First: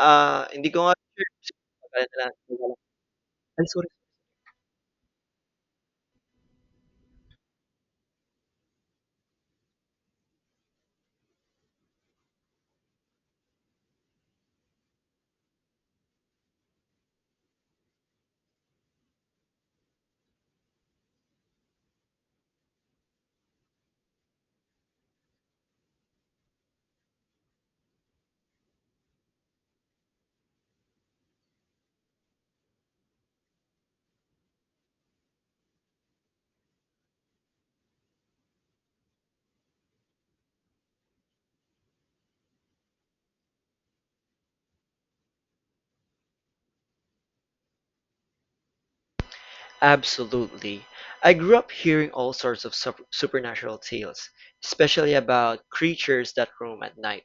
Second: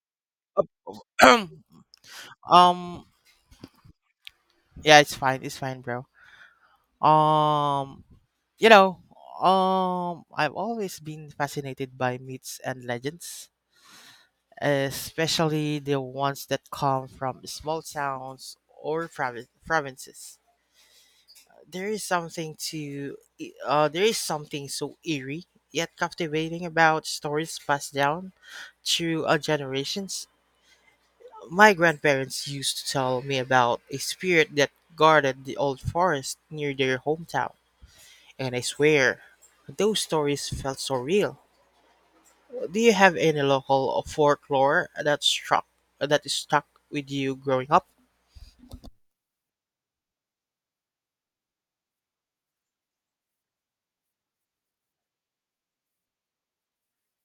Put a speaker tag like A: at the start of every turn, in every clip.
A: Ah, hindi ko nga sure.
B: um
A: Ay, sorry.
B: yeah, it's fine, it's fine, bro. um you know I've always been fascinated by myths and legends, especially the ones that come from small towns or provinces. There is something there is something so eerie yet captivating about stories passed down through generations. My grandparents used to tell me about a spirit that guarded the old forest near their hometown, and I swear, those stories felt so real. Do you have any local folklore that struck that stuck with you growing up?
A: Absolutely. I grew up hearing all sorts of supernatural tales, especially about creatures that roam at night.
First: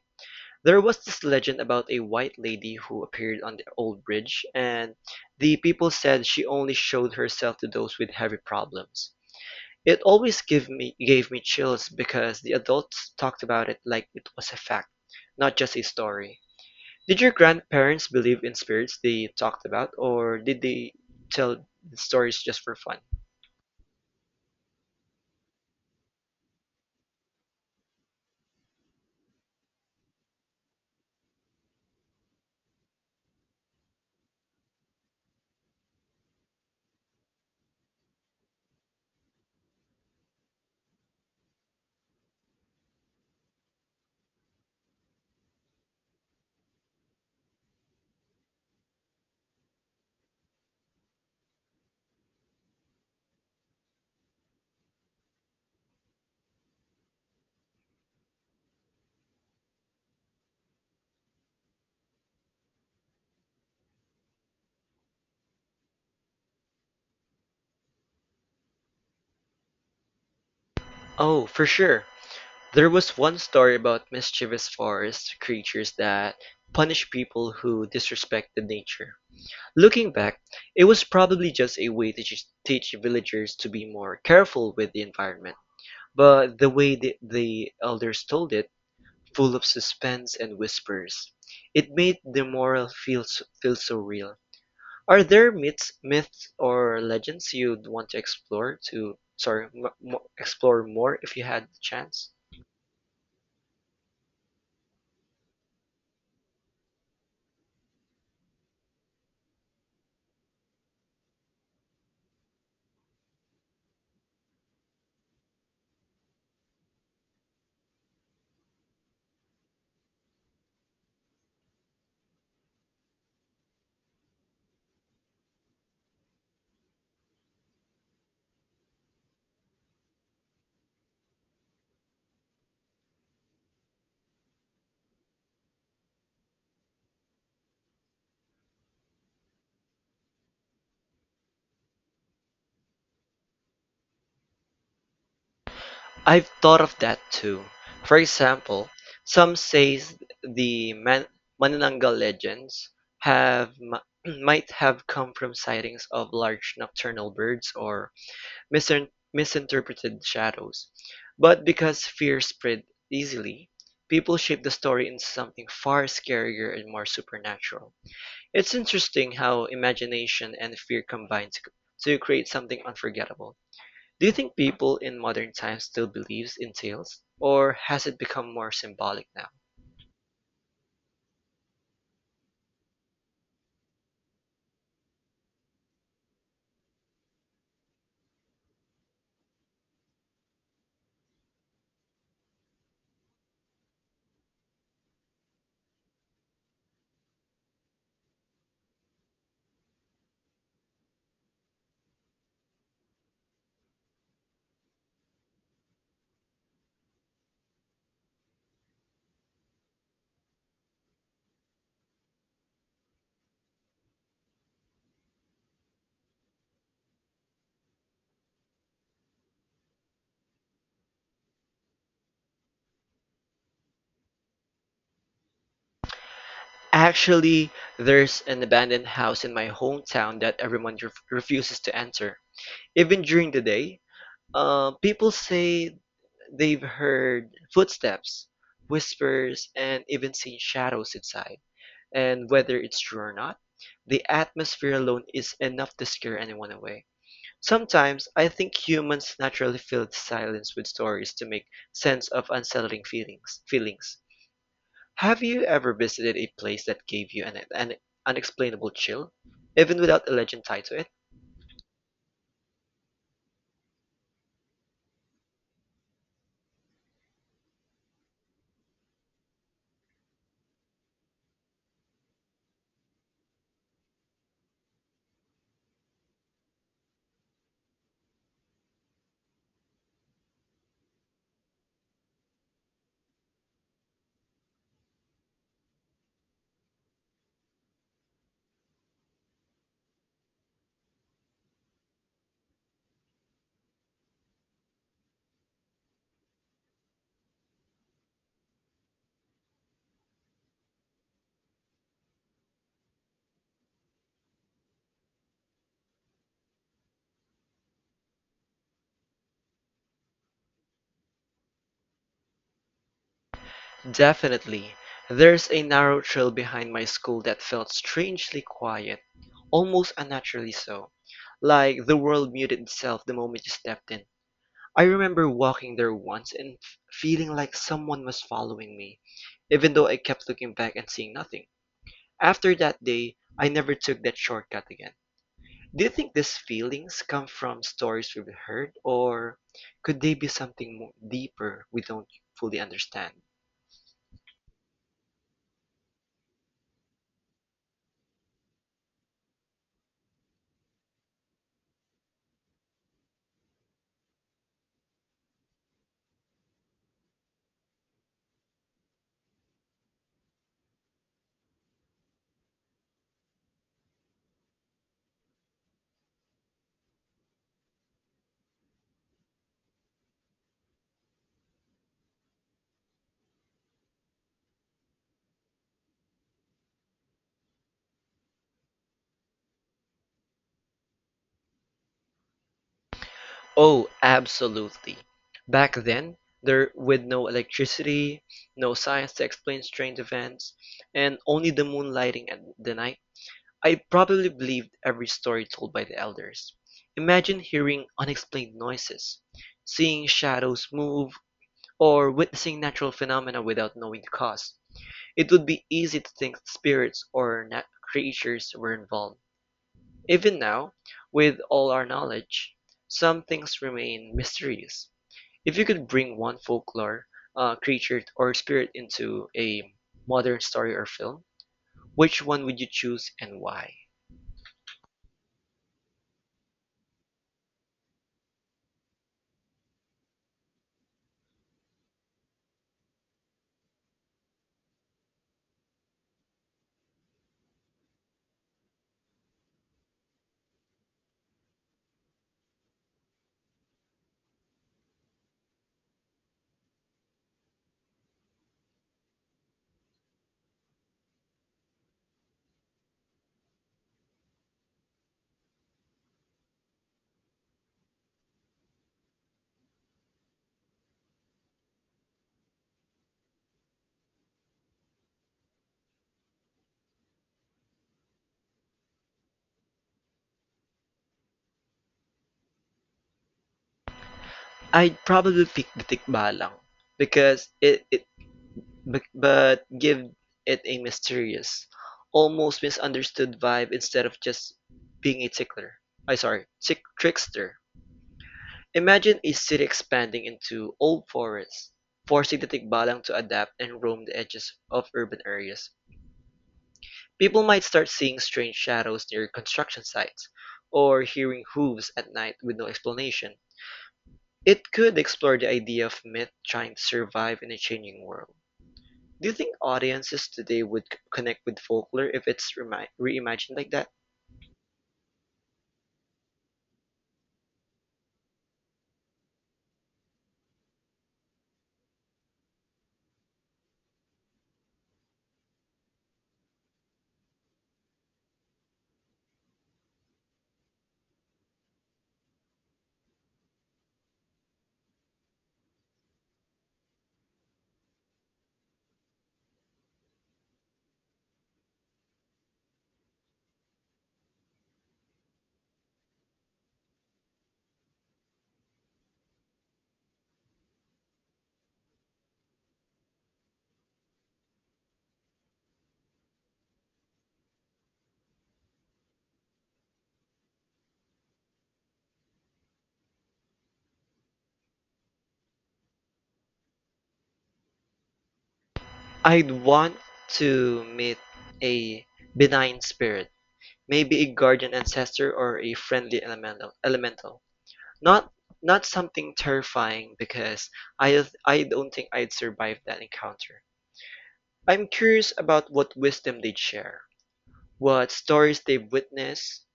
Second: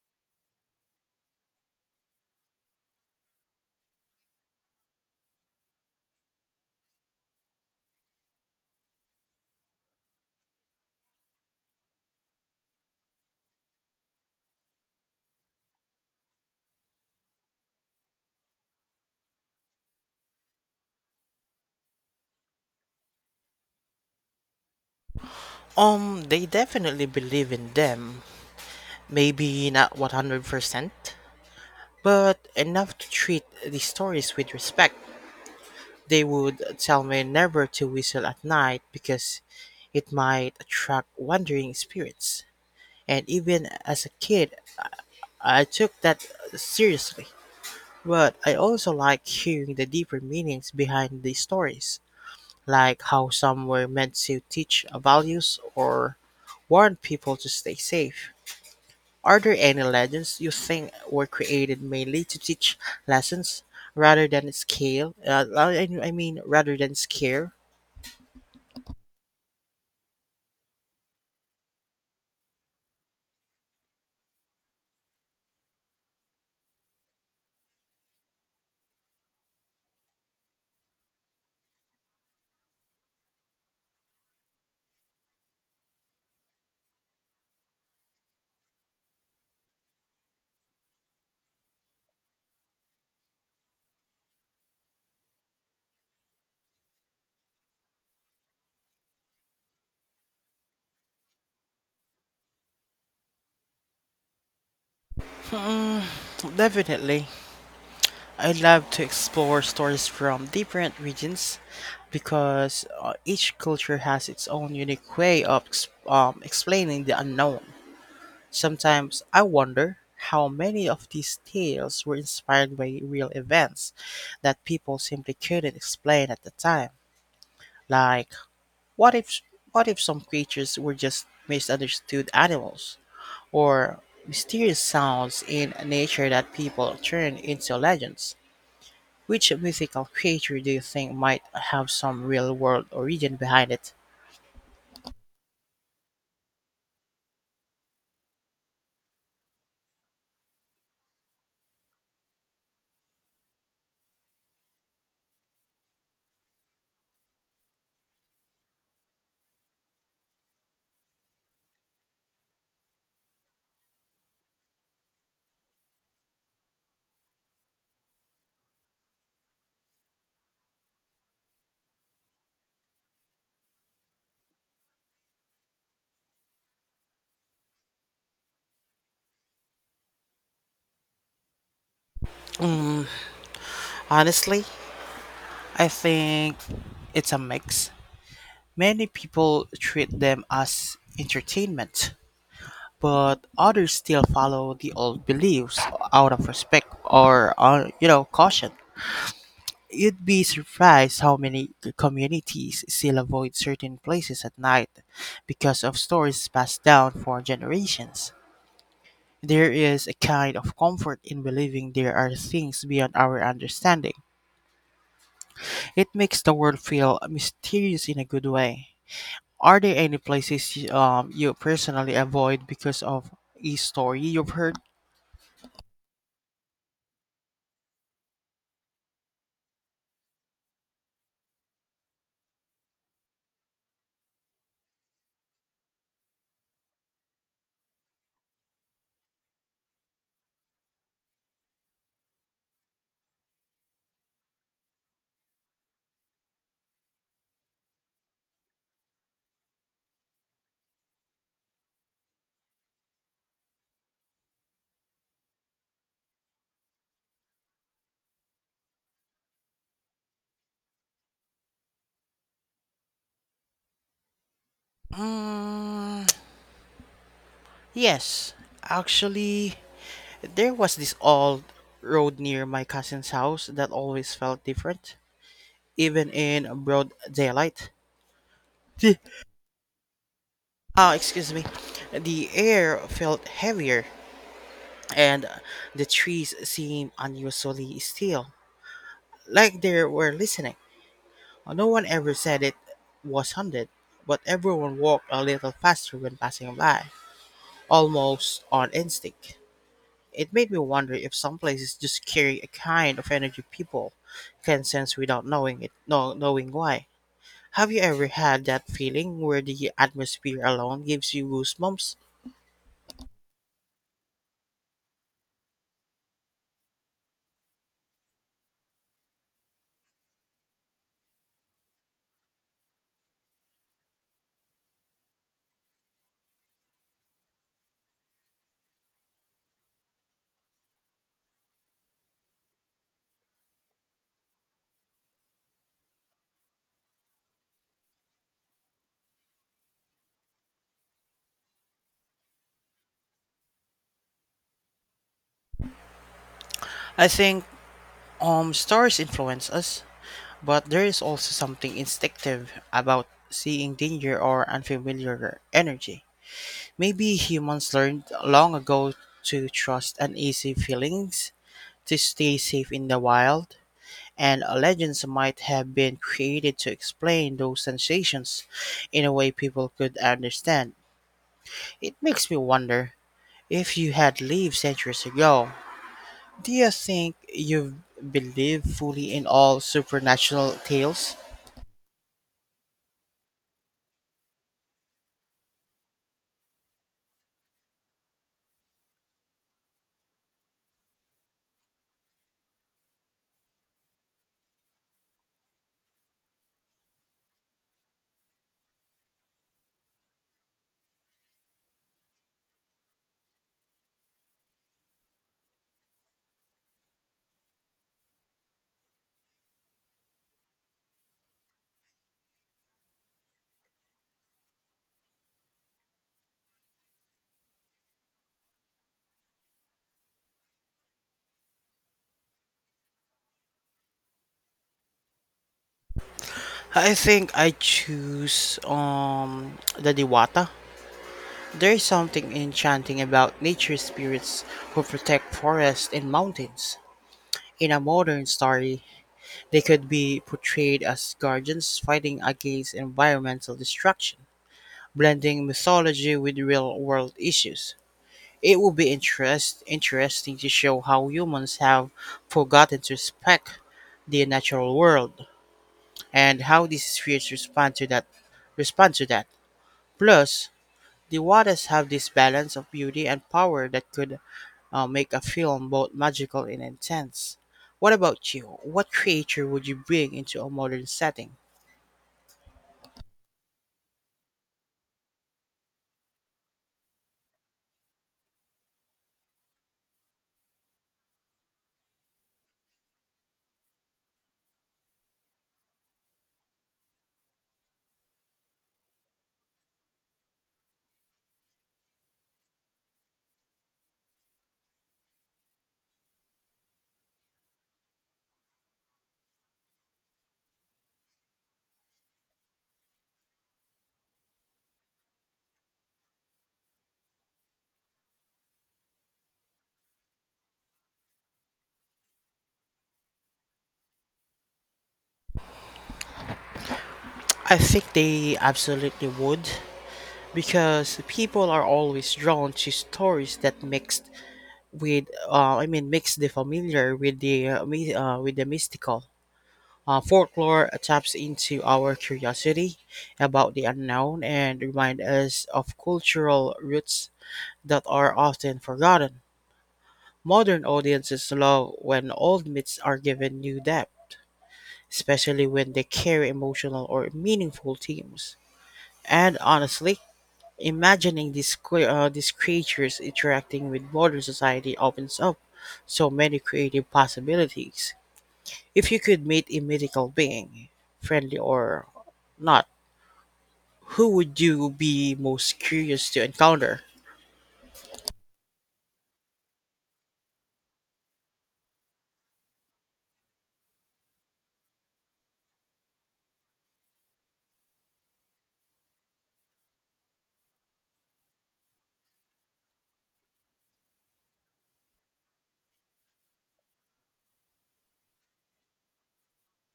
A: There was this legend about a white lady who appeared on the old bridge, and the people said she only showed herself to those with heavy problems. It always gave me chills because the adults talked about it like it was a fact, not just a story. Did your grandparents believe in spirits they talked about, or did they tell stories just for fun?
B: They definitely believe in them. Maybe not 100%, but enough to treat the stories with respect. They would tell me never to whistle at night because it might attract wandering spirits. And even as a kid, I took that seriously. But I also like hearing the deeper meanings behind these stories, like how some were meant to teach values or warn people to stay safe. Are there any legends you think were created mainly to teach lessons rather than scare?
A: Oh, for sure. There was one story about mischievous forest creatures that punish people who disrespected nature. Looking back, it was probably just a way to just teach villagers to be more careful with the environment. But the way the elders told it, full of suspense and whispers, it made the moral feel so real. Are there myths or legends you'd want to explore to sorry, m- m- explore more if you had the chance?
B: Mm, definitely. I love to explore stories from different regions because each culture has its own unique way of explaining the unknown. Sometimes I wonder how many of these tales were inspired by real events that people simply couldn't explain at the time. Like, what if what if some creatures were just misunderstood animals or mysterious sounds in nature that people turn into legends? Which mythical creature do you think might have some real world origin behind it?
A: I've thought of that too. For example, some say the Manananggal legends have m- might have come from sightings of large nocturnal birds or misinterpreted shadows. But because fear spread easily, people shape the story into something far scarier and more supernatural. It's interesting how imagination and fear combine to create something unforgettable. Do you think people in modern times still believes in tales, or has it become more symbolic now?
B: Honestly, I think it's a mix. Many people treat them as entertainment, but others still follow the old beliefs out of respect or, you know, caution. You'd be surprised how many communities still avoid certain places at night because of stories passed down for generations. There is a kind of comfort in believing there are things beyond our understanding. It makes the world feel mysterious in a good way. Are there any places you personally avoid because of a story you've heard?
A: Actually, there's an abandoned house in my hometown that everyone refuses to enter. Even during the day, people say they've heard footsteps, whispers, and even seen shadows inside. And whether it's true or not, the atmosphere alone is enough to scare anyone away. Sometimes I think humans naturally fill the silence with stories to make sense of unsettling feelings. Have you ever visited a place that gave you an unexplainable chill, even without a legend tied to it?
B: Mm, yes, actually, there was this old road near my cousin's house that always felt different, even in broad daylight. Ah, excuse me. The air felt heavier, and the trees seemed unusually still, like they were listening. No one ever said it was haunted, but everyone walked a little faster when passing by, almost on instinct. It made me wonder if some places just carry a kind of energy people can sense without knowing it, no, knowing why. Have you ever had that feeling where the atmosphere alone gives you goosebumps?
A: Definitely. There's a narrow trail behind my school that felt strangely quiet, almost unnaturally so, like the world muted itself the moment you stepped in. I remember walking there once and feeling like someone was following me, even though I kept looking back and seeing nothing. After that day, I never took that shortcut again. Do you think these feelings come from stories we've heard, or could they be something more deeper we don't fully understand?
B: I think stars influence us. But there is also something instinctive about seeing danger or unfamiliar energy. Maybe humans learned long ago to trust uneasy feelings, to stay safe in the wild, and legends might have been created to explain those sensations in a way people could understand. It makes me wonder, if you had lived centuries ago, do you think you've believed fully in all supernatural tales?
A: Oh, absolutely. Back then, there with no electricity, no science to explain strange events, and only the moonlighting at the night, I probably believed every story told by the elders. Imagine hearing unexplained noises, seeing shadows move, or witnessing natural phenomena without knowing the cause. It would be easy to think that spirits or creatures were involved. Even now, with all our knowledge, some things remain mysterious. If you could bring one folklore, creature, or spirit into a modern story or film, which one would you choose and why?
B: I think I choose the Diwata. There is something enchanting about nature spirits who protect forests and mountains. In a modern story, they could be portrayed as guardians fighting against environmental destruction, blending mythology with real world issues. It would be interesting to show how humans have forgotten to respect the natural world and how these spirits respond to that. Plus, the Wadas have this balance of beauty and power that could make a film both magical and intense. What about you? What creature would you bring into a modern setting?
A: I'd probably pick the Tikbalang because it but give it a mysterious, almost misunderstood vibe instead of just being a tickler. I sorry, tick trickster. Imagine a city expanding into old forests, forcing the tigbalang to adapt and roam the edges of urban areas. People might start seeing strange shadows near construction sites, or hearing hooves at night with no explanation. It could explore the idea of myth trying to survive in a changing world. Do you think audiences today would connect with folklore if it's reimagined like that?
B: I think they absolutely would because people are always drawn to stories that mixed with I mean mix the familiar with the with the mystical. Folklore taps into our curiosity about the unknown and remind us of cultural roots that are often forgotten. Modern audiences love when old myths are given new depth, especially when they carry emotional or meaningful themes. And honestly, imagining these creatures interacting with modern society opens up so many creative possibilities. If you could meet a mythical being, friendly or not, who would you be most curious to encounter?
A: I'd want to meet a benign spirit. Maybe a guardian ancestor or a friendly elemental, not not something terrifying because I I don't think I'd survive that encounter. I'm curious about what wisdom they'd share, what stories they've witnessed,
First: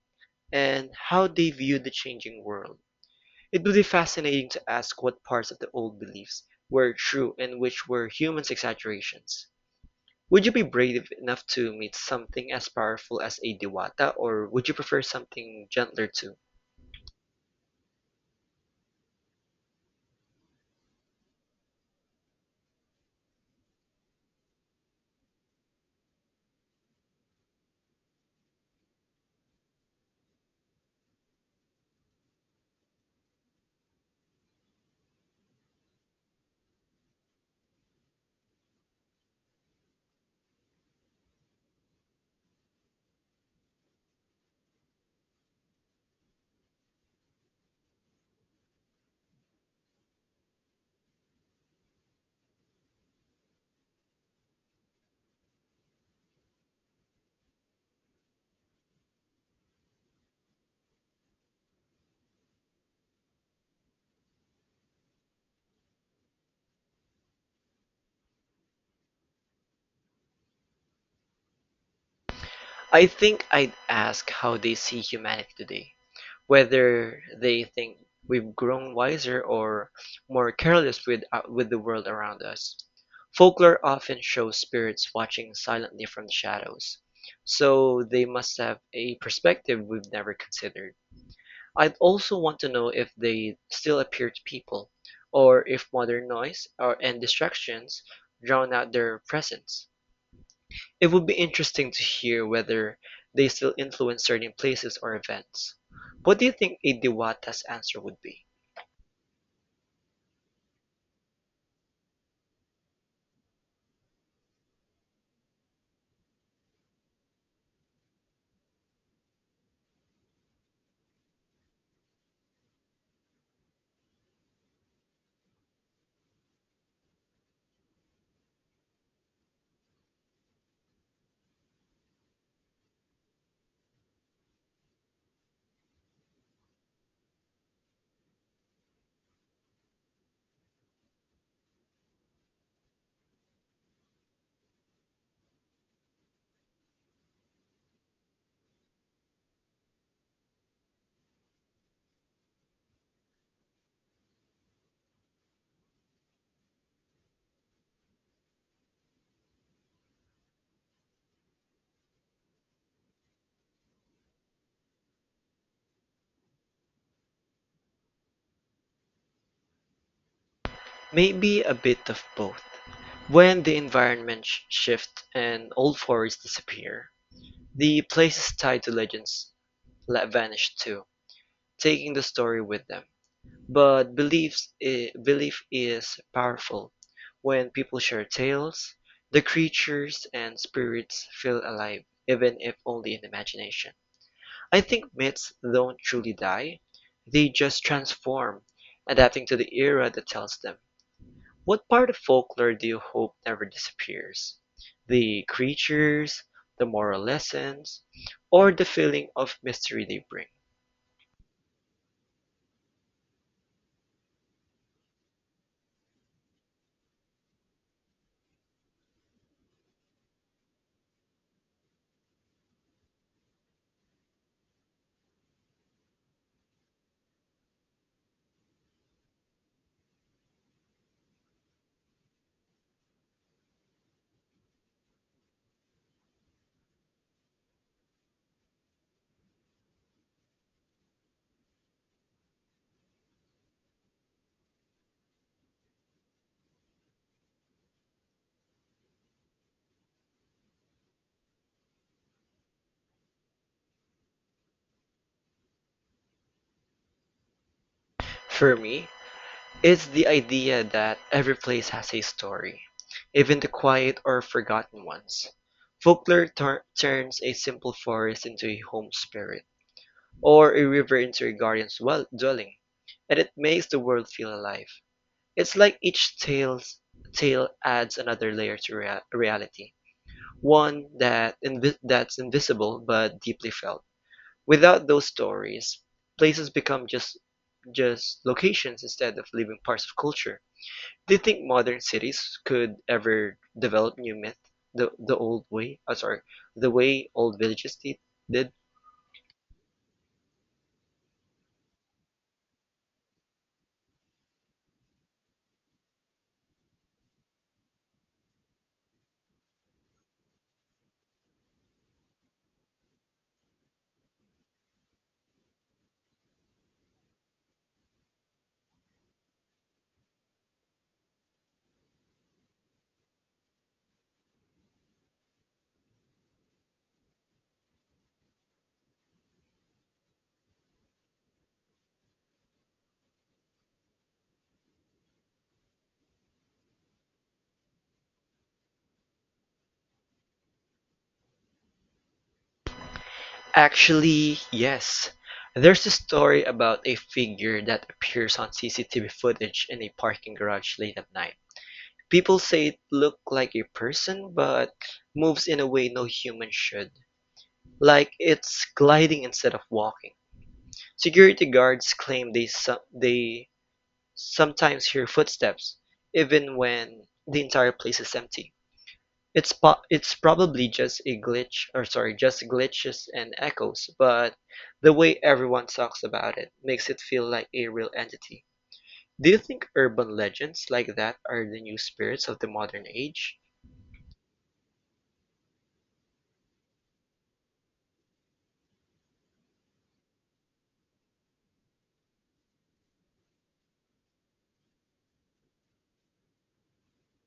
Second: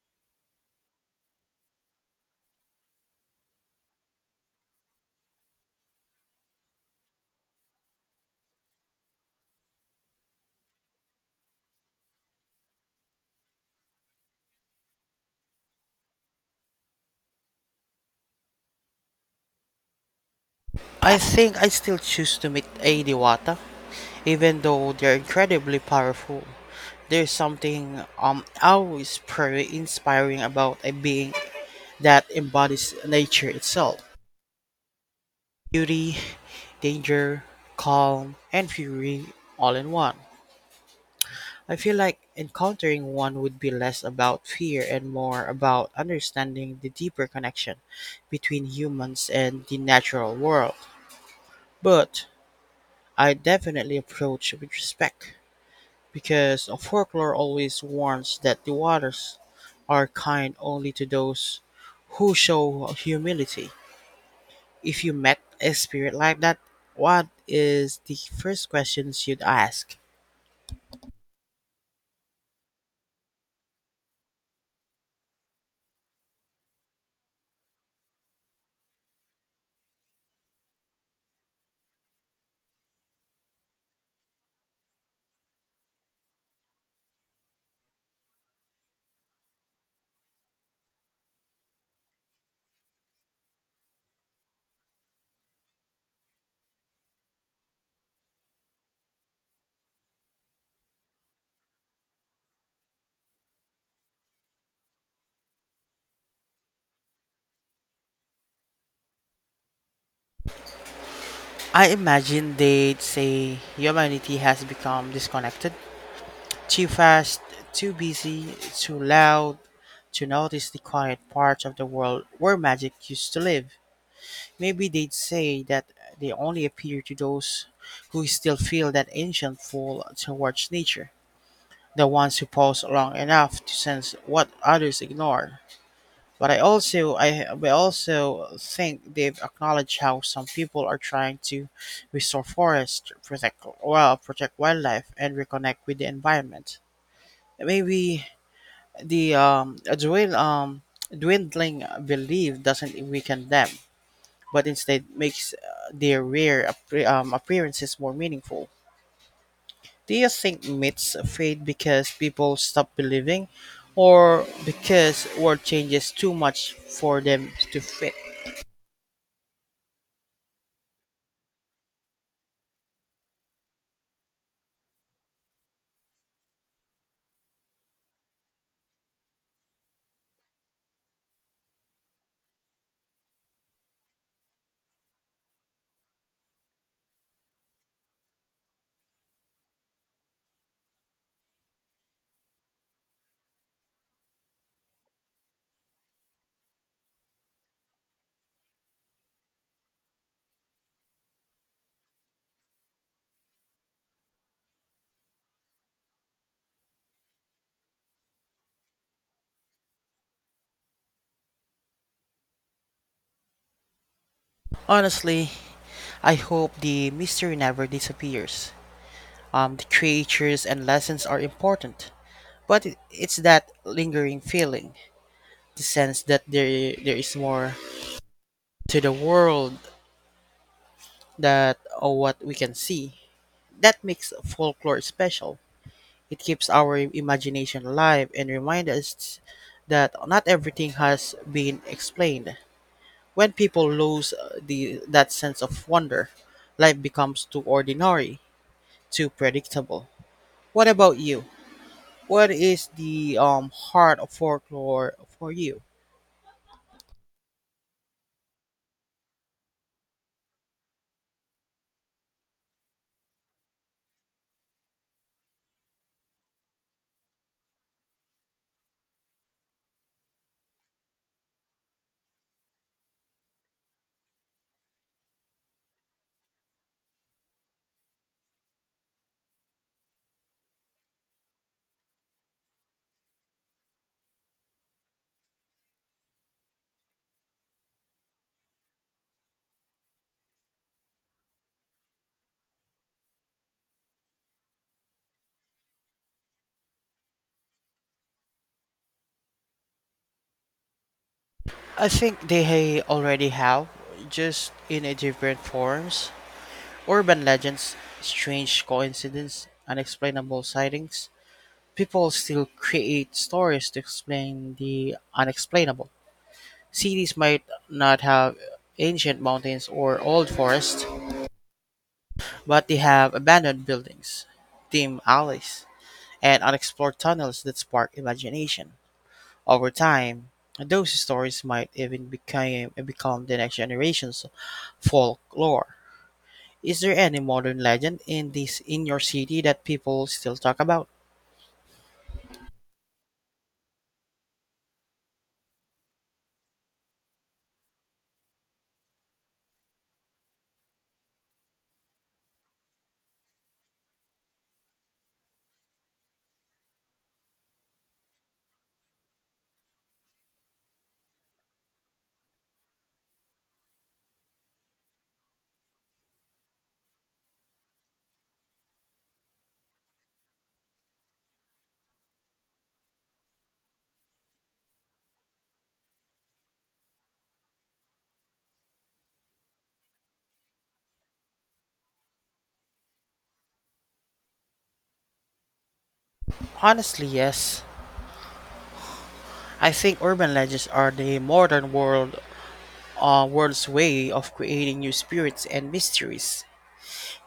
A: and how they view the changing world. It would be fascinating to ask what parts of the old beliefs were true and which were humans' exaggerations. Would you be brave enough to meet something as powerful as a Diwata, or would you prefer something gentler too?
B: I think I still choose to meet a Diwata, even though they're incredibly powerful. There's something always pretty inspiring about a being that embodies nature itself. Beauty, danger, calm, and fury all in one. I feel like encountering one would be less about fear and more about understanding the deeper connection between humans and the natural world. But I definitely approach with respect because folklore always warns that the waters are kind only to those who show humility. If you met a spirit like that, what is the first questions you'd ask?
A: I think I'd ask how they see humanity today, whether they think we've grown wiser or more careless with the world around us. Folklore often shows spirits watching silently from the shadows, so they must have a perspective we've never considered. I'd also want to know if they still appear to people, or if modern noise or, and distractions drown out their presence. It would be interesting to hear whether they still influence certain places or events. What do you think a Diwata's answer would be?
B: I imagine they'd say humanity has become disconnected, too fast, too busy, too loud, to notice the quiet parts of the world where magic used to live. Maybe they'd say that they only appear to those who still feel that ancient pull towards nature, the ones who pause long enough to sense what others ignore. But I also think they've acknowledged how some people are trying to restore forests, protect wildlife, and reconnect with the environment. Maybe the dwindling belief doesn't weaken them but instead makes their rare appearances more meaningful. Do you think myths fade because people stop believing, or because world changes too much for them to fit?
A: Maybe a bit of both. When the environment shifts and old forests disappear, the places tied to legends vanish too, taking the story with them. But belief is powerful. When people share tales, the creatures and spirits feel alive, even if only in imagination. I think myths don't truly die. They just transform, adapting to the era that tells them. What part of folklore do you hope never disappears? The creatures, the moral lessons, or the feeling of mystery they bring?
B: Honestly, I hope the mystery never disappears. The creatures and lessons are important, but it's that lingering feeling, the sense that there is more to the world that or what we can see. That makes folklore special. It keeps our imagination alive and reminds us that not everything has been explained. When people lose that sense of wonder, life becomes too ordinary, too predictable. What about you? What is the heart of folklore for you?
A: For me, it's the idea that every place has a story, even the quiet or forgotten ones. Folklore turns a simple forest into a home spirit, or a river into a guardian's well dwelling, and it makes the world feel alive. It's like each tale adds another layer to reality, one that that's invisible but deeply felt. Without those stories, places become just locations instead of living parts of culture. Do you think modern cities could ever develop new myth the old way? The way old villages did?
B: I think they already have, just in a different forms. Urban legends, strange coincidence, unexplainable sightings, people still create stories to explain the unexplainable. Cities might not have ancient mountains or old forests, but they have abandoned buildings, dim alleys, and unexplored tunnels that spark imagination. Over time, those stories might even become the next generation's folklore. Is there any modern legend in this in your city that people still talk about?
A: Actually, yes. There's a story about a figure that appears on CCTV footage in a parking garage late at night. People say it looked like a person but moves in a way no human should, like it's gliding instead of walking. Security guards claim they sometimes hear footsteps even when the entire place is empty. It's probably just a glitch, just glitches and echoes, but the way everyone talks about it makes it feel like a real entity. Do you think urban legends like that are the new spirits of the modern age?
B: Honestly, yes. I think urban legends are the modern world's way of creating new spirits and mysteries.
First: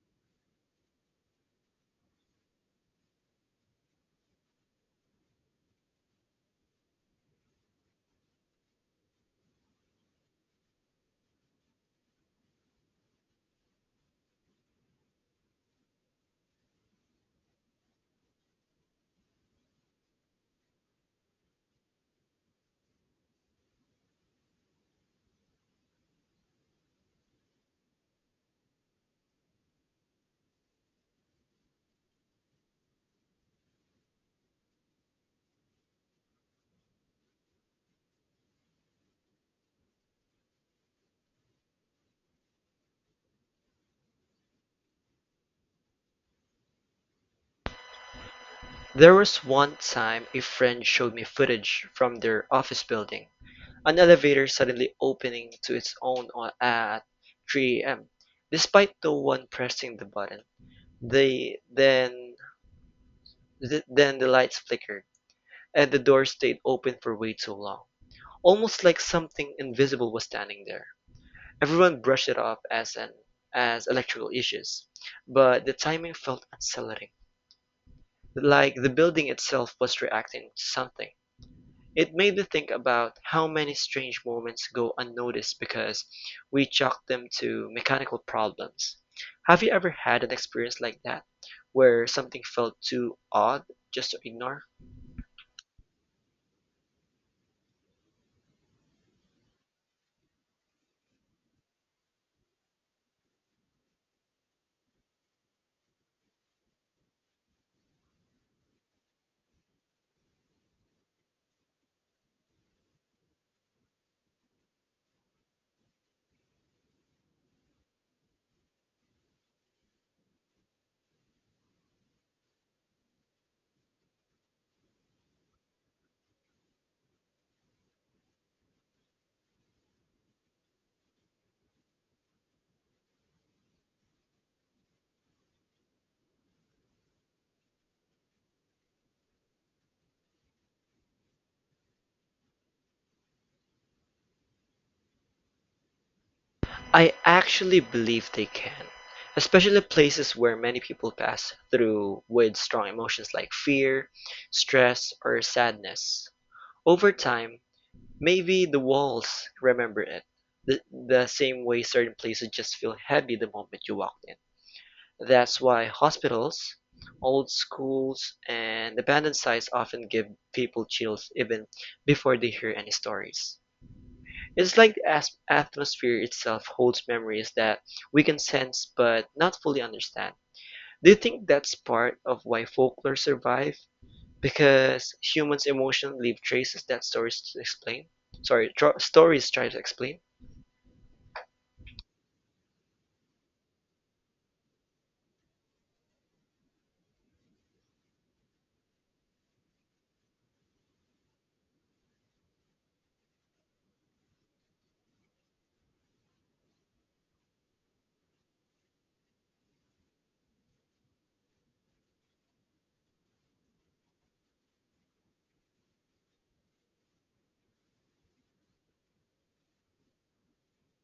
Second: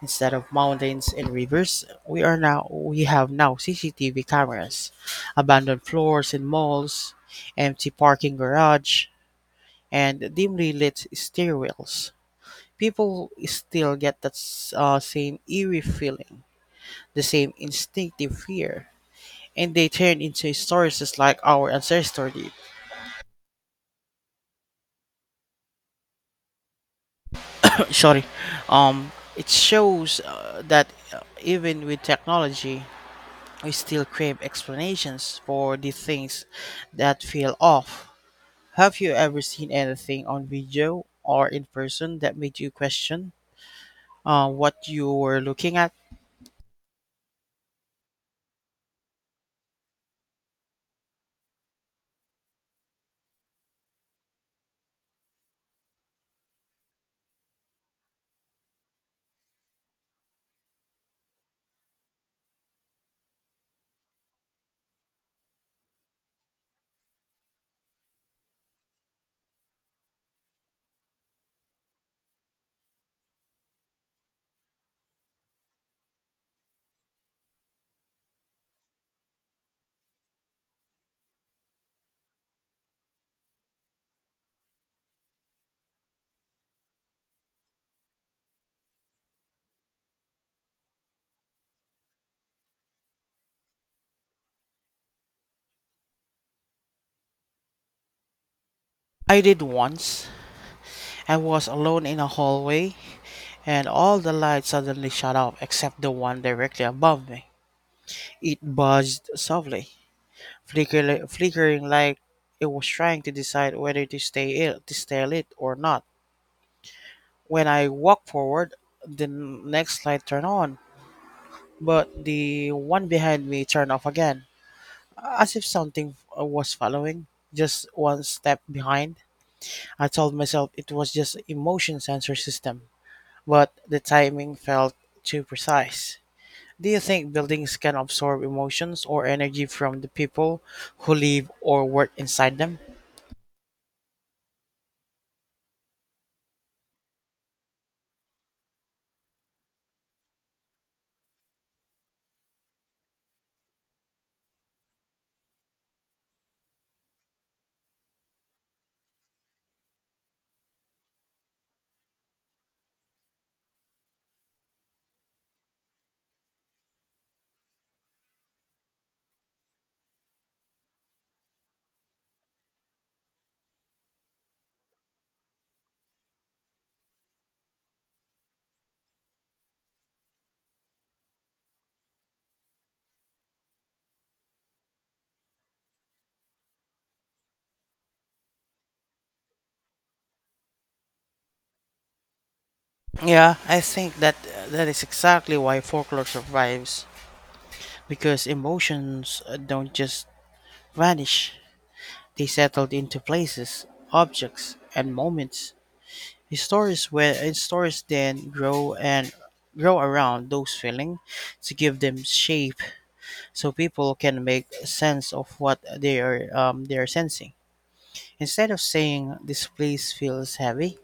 B: Instead of mountains and rivers, we have now CCTV cameras, abandoned floors in malls, empty parking garage, and dimly lit stairwells. People still get that same eerie feeling, the same instinctive fear, and they turn into stories just like our ancestors did. Sorry. um it shows that even with technology we still crave explanations for the things that feel off. Have you ever seen anything on video or in person that made you question what you were looking at?
A: There was one time a friend showed me footage from their office building, an elevator suddenly opening to its own at 3 a.m., despite no one pressing the button. They then then the lights flickered, and the door stayed open for way too long, almost like something invisible was standing there. Everyone brushed it off as electrical issues, but the timing felt unsettling, like the building itself was reacting to something. It made me think about how many strange moments go unnoticed because we chalk them to mechanical problems. Have you ever had an experience like that, where something felt too odd just to ignore?
B: I did once. I was alone in a hallway, and all the lights suddenly shut off except the one directly above me. It buzzed softly, flickering like it was trying to decide whether to stay ill, to stay lit or not. When I walked forward, the next light turned on, but the one behind me turned off again, as if something was following. Just one step behind. I told myself it was just emotion sensor system, but the timing felt too precise. Do you think buildings can absorb emotions or energy from the people who live or work inside them?
A: I actually believe they can, especially places where many people pass through with strong emotions like fear, stress, or sadness. Over time, maybe the walls remember it, the same way certain places just feel heavy the moment you walk in. That's why hospitals, old schools, and abandoned sites often give people chills even before they hear any stories. It's like the atmosphere itself holds memories that we can sense but not fully understand. Do you think that's part of why folklore survive? Because humans' emotions leave traces that stories to explain. Stories try to explain.
B: Yeah, I think that is exactly why folklore survives because emotions don't just vanish. They settled into places, objects, and moments. In stories then grow around those feelings to give them shape, so people can make sense of what they are sensing. Instead of saying this place feels heavy,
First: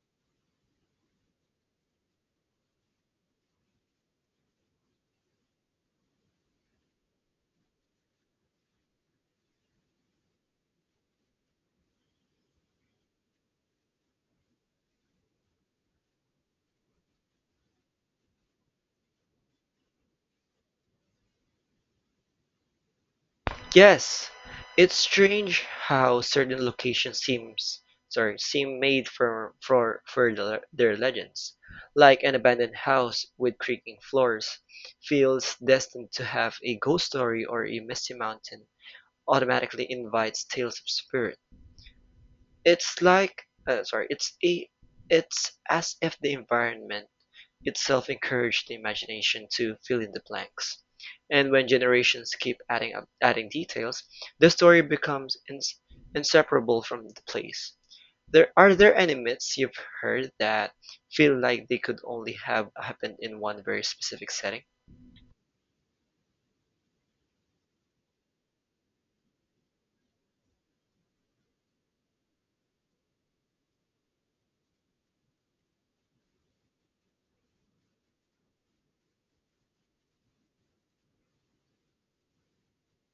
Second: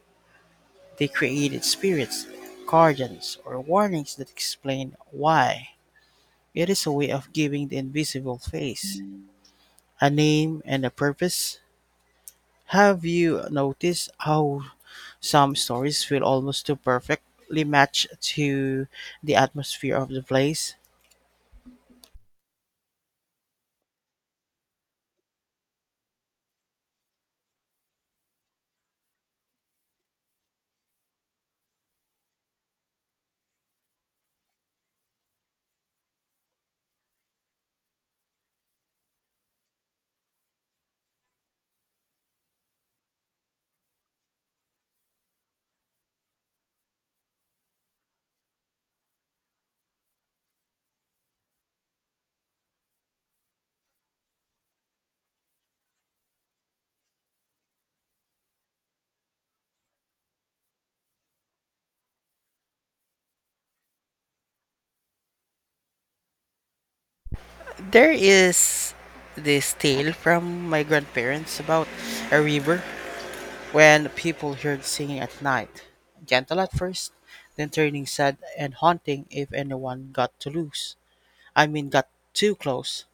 B: they created spirits, guardians, or warnings that explain why. It is a way of giving the invisible face a name and a purpose. Have you noticed how some stories feel almost too perfectly matched to the atmosphere of the place?
A: Yes, it's strange how certain locations seems sorry seem made for their legends, like an abandoned house with creaking floors, feels destined to have a ghost story or a misty mountain. Automatically invites tales of spirit. It's like sorry, it's a It's as if the environment itself encourage the imagination to fill in the blanks. And when generations keep adding details, the story becomes inseparable from the place. There are there any myths you've heard that feel like they could only have happened in one very specific setting?
B: There is this tale from my grandparents about a river when people heard singing at night, gentle at first, then turning sad and haunting if anyone got to loose. I mean, got too close.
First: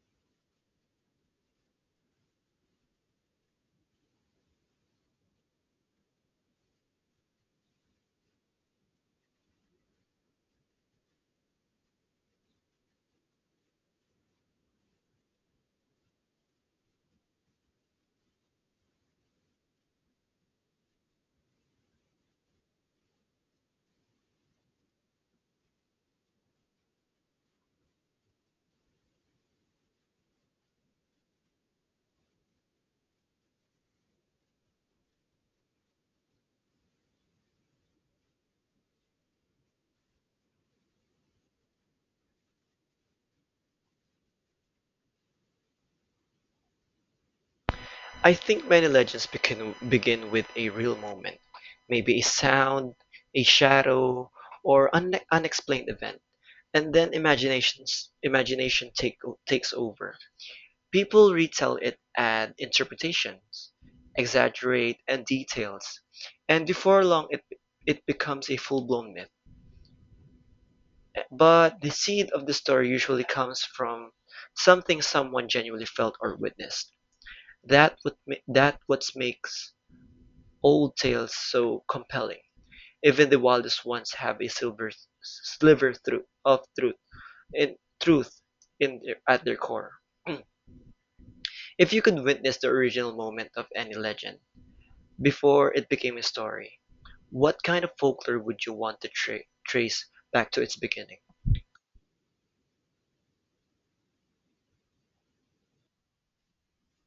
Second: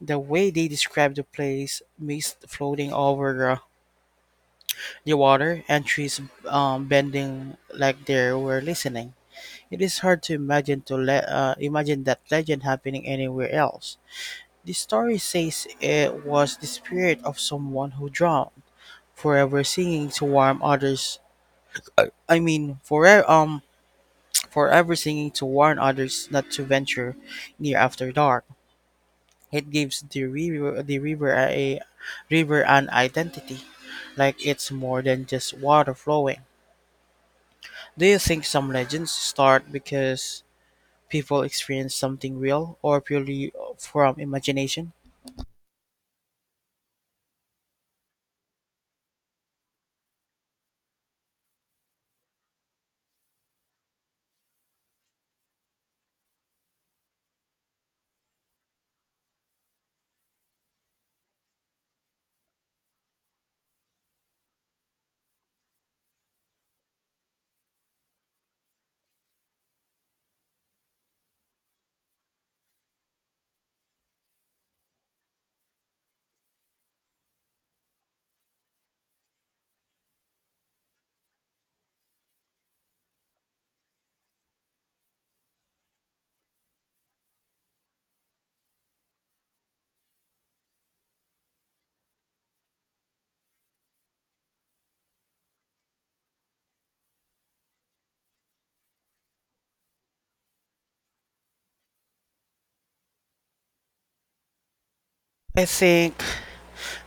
B: The way they describe the place, mist floating over the water and trees bending like they were listening. It is hard to imagine that legend happening anywhere else. The story says it was the spirit of someone who drowned, forever singing to warn others. I mean, forever forever singing to warn others not to venture near after dark. It gives the river an identity, like it's more than just water flowing. Do you think some legends start because people experience something real or purely from imagination?
A: I think many legends begin with a real moment, maybe a sound, a shadow, or an unexplained event, and then imagination takes over. People retell it and interpretations, exaggerate and details, and before it becomes a full-blown myth. But the seed of the story usually comes from something someone genuinely felt or witnessed. That what that what makes old tales so compelling. Even the wildest ones have a silver sliver through, of truth in truth in at their core. If you could witness the original moment of any legend, before it became a story, what kind of folklore would you want to trace back to its beginning?
B: I think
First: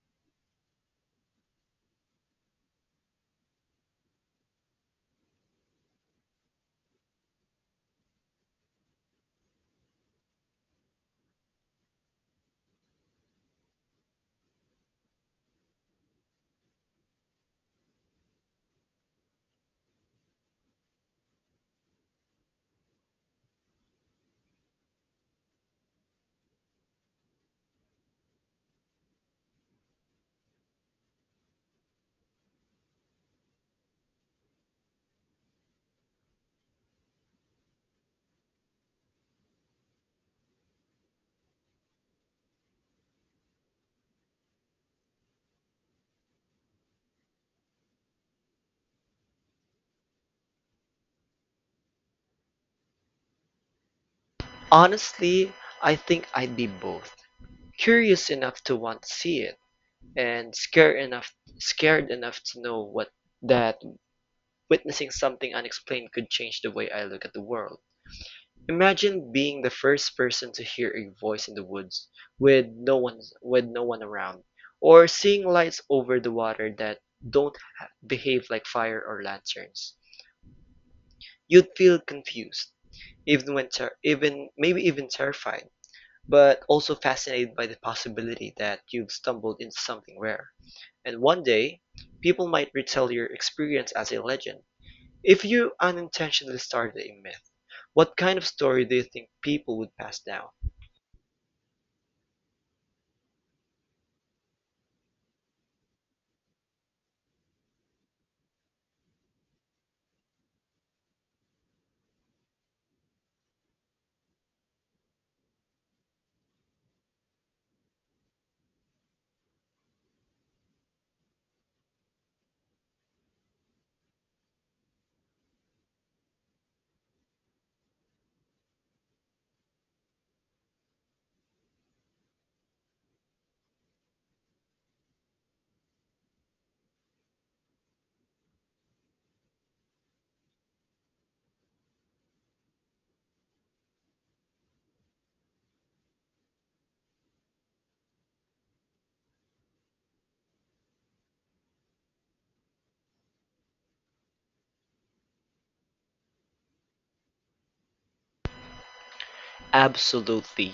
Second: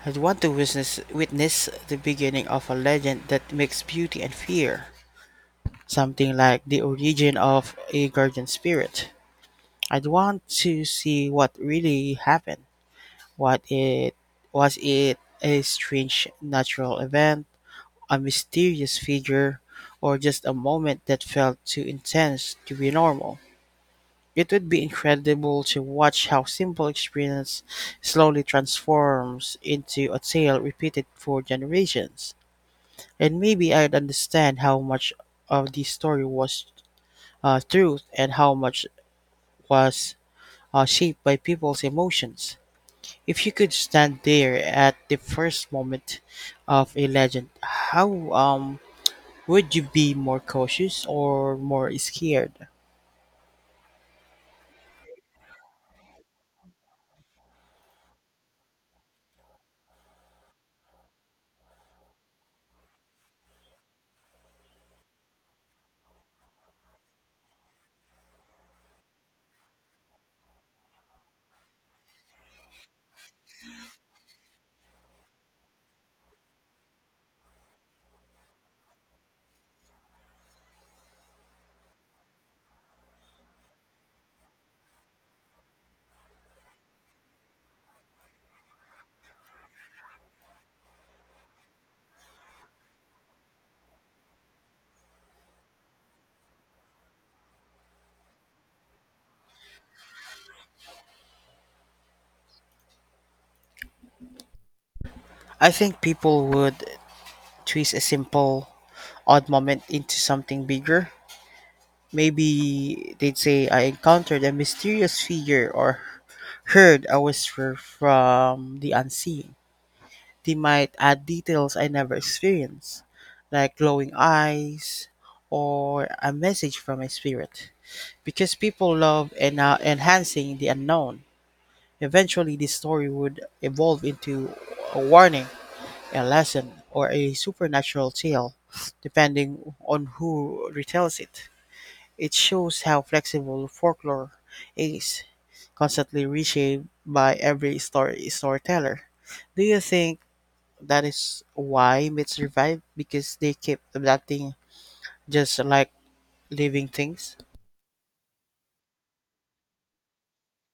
B: I'd want to witness the beginning of a legend that makes beauty and fear, something like the origin of a guardian spirit. I'd want to see what really happened. What it Was it a strange natural event, a mysterious figure, or just a moment that felt too intense to be normal? It would be incredible to watch how simple experience slowly transforms into a tale repeated for generations. And maybe I'd understand how much of the story was truth and how much was shaped by people's emotions. If you could stand there at the first moment of a legend, how would you be more cautious or more scared?
A: Honestly, I think I'd be both. Curious enough to want to see it and scared enough to know what that witnessing something unexplained could change the way I look at the world. Imagine being the first person to hear a voice in the woods with no one around or seeing lights over the water that don't behave like fire or lanterns. You'd feel confused, even when ter- even maybe even terrified, but also fascinated by the possibility that you've stumbled into something rare. And one day, people might retell your experience as a legend. If you unintentionally started a myth, what kind of story do you think people would pass down?
B: I think people would twist a simple odd moment into something bigger. Maybe they'd say I encountered a mysterious figure or heard a whisper from the unseen. They might add details I never experienced, like glowing eyes or a message from a spirit. Because people love and enhancing the unknown, eventually this story would evolve into a warning, a lesson, or a supernatural tale, depending on who retells it. It shows how flexible folklore is, constantly reshaped by every storyteller. Do you think that is why myths survive? Because they keep adapting just like living things?
A: Absolutely.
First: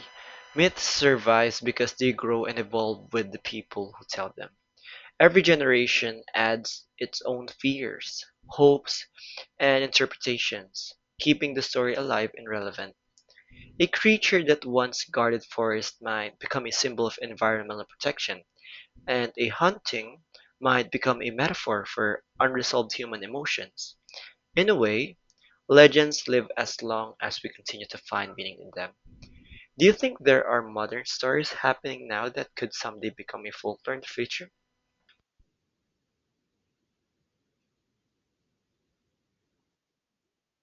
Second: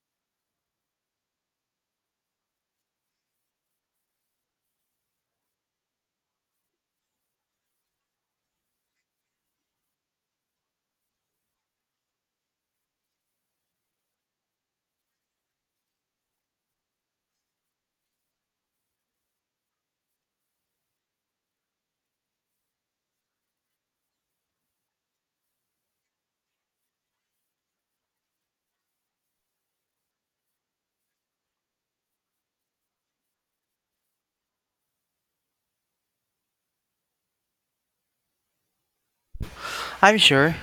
A: Myths survive because they grow and evolve with the people who tell them. Every generation adds its own fears, hopes, and interpretations, keeping the story alive and relevant. A creature that once guarded forests might become a symbol of environmental protection, and a haunting might become a metaphor for unresolved human emotions. In a way, legends live as long as we continue to find meaning in them. Do you think there are modern stories happening now that could someday become a folklore in the future?
B: I'm sure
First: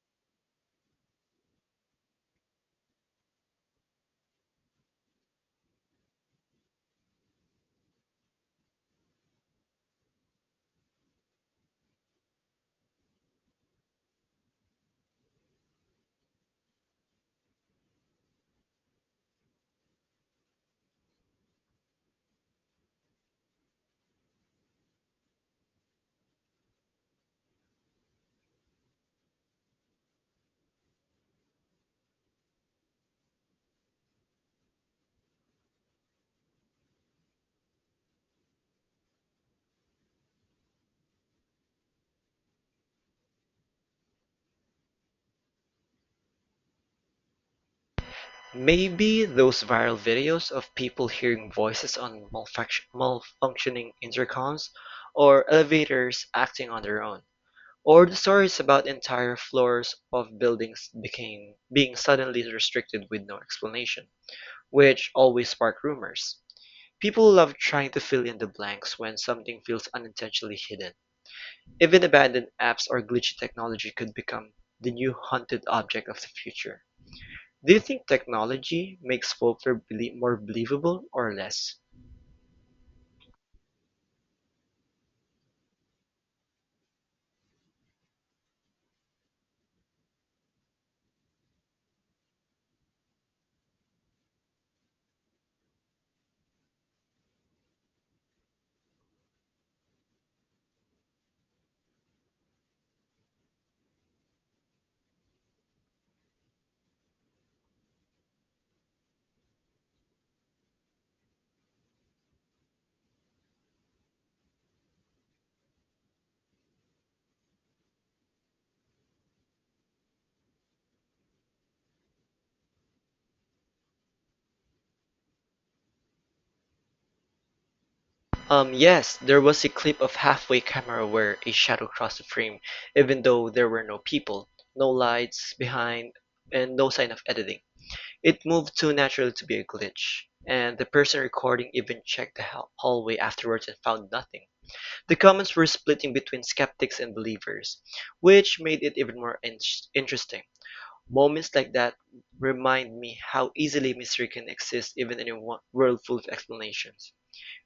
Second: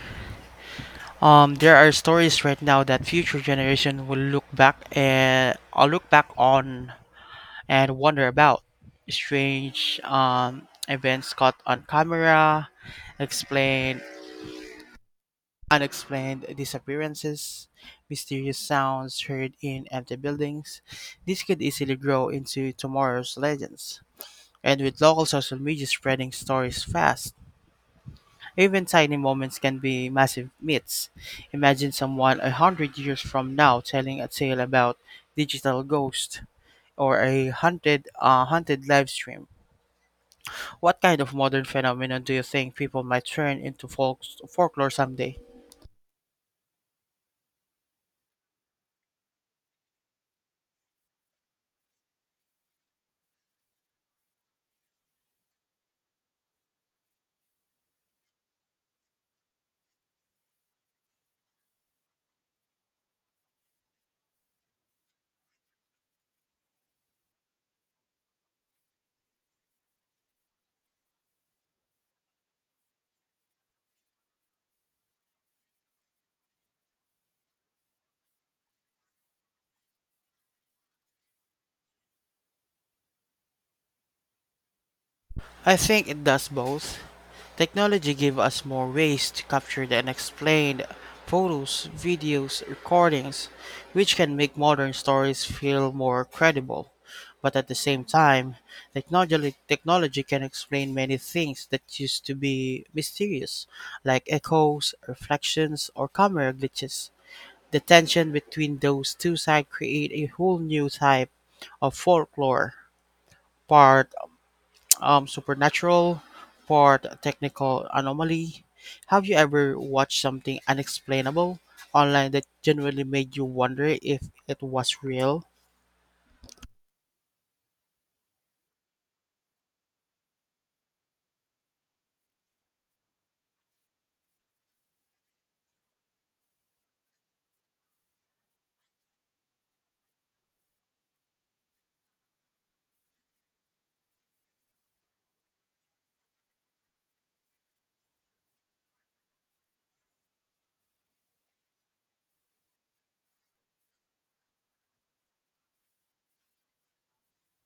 B: There are stories right now that future generation will look back on and wonder about strange events caught on camera, explained unexplained disappearances, mysterious sounds heard in empty buildings. This could easily grow into tomorrow's legends. And with local social media spreading stories fast, even tiny moments can be massive myths. Imagine someone 100 years from now telling a tale about digital ghosts or a haunted live stream. What kind of modern phenomenon do you think people might turn into folklore someday?
A: Maybe those viral videos of people hearing voices on malfunctioning intercoms, or elevators acting on their own, or the stories about entire floors of buildings became being suddenly restricted with no explanation, which always spark rumors. People love trying to fill in the blanks when something feels unintentionally hidden. Even abandoned apps or glitchy technology could become the new haunted object of the future. Do you think technology makes folklore more believable or less?
B: I think it does both. Technology gives us more ways to capture the unexplained photos, videos, recordings, which can make modern stories feel more credible. But at the same time, technology can explain many things that used to be mysterious, like echoes, reflections, or camera glitches. The tension between those two sides create a whole new type of folklore, part supernatural, part technical anomaly. Have you ever watched something unexplainable online that genuinely made you wonder if it was real?
A: Yes, there was a clip of halfway camera where a shadow crossed the frame, even though there were no people, no lights behind, and no sign of editing. It moved too naturally to be a glitch, and the person recording even checked the hallway afterwards and found nothing. The comments were splitting between skeptics and believers, which made it even more interesting. Moments like that remind me how easily mystery can exist even in a world full of explanations.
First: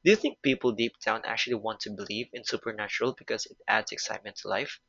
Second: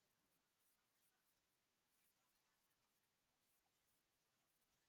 A: Do you think people deep down actually want to believe in supernatural because it adds excitement to life?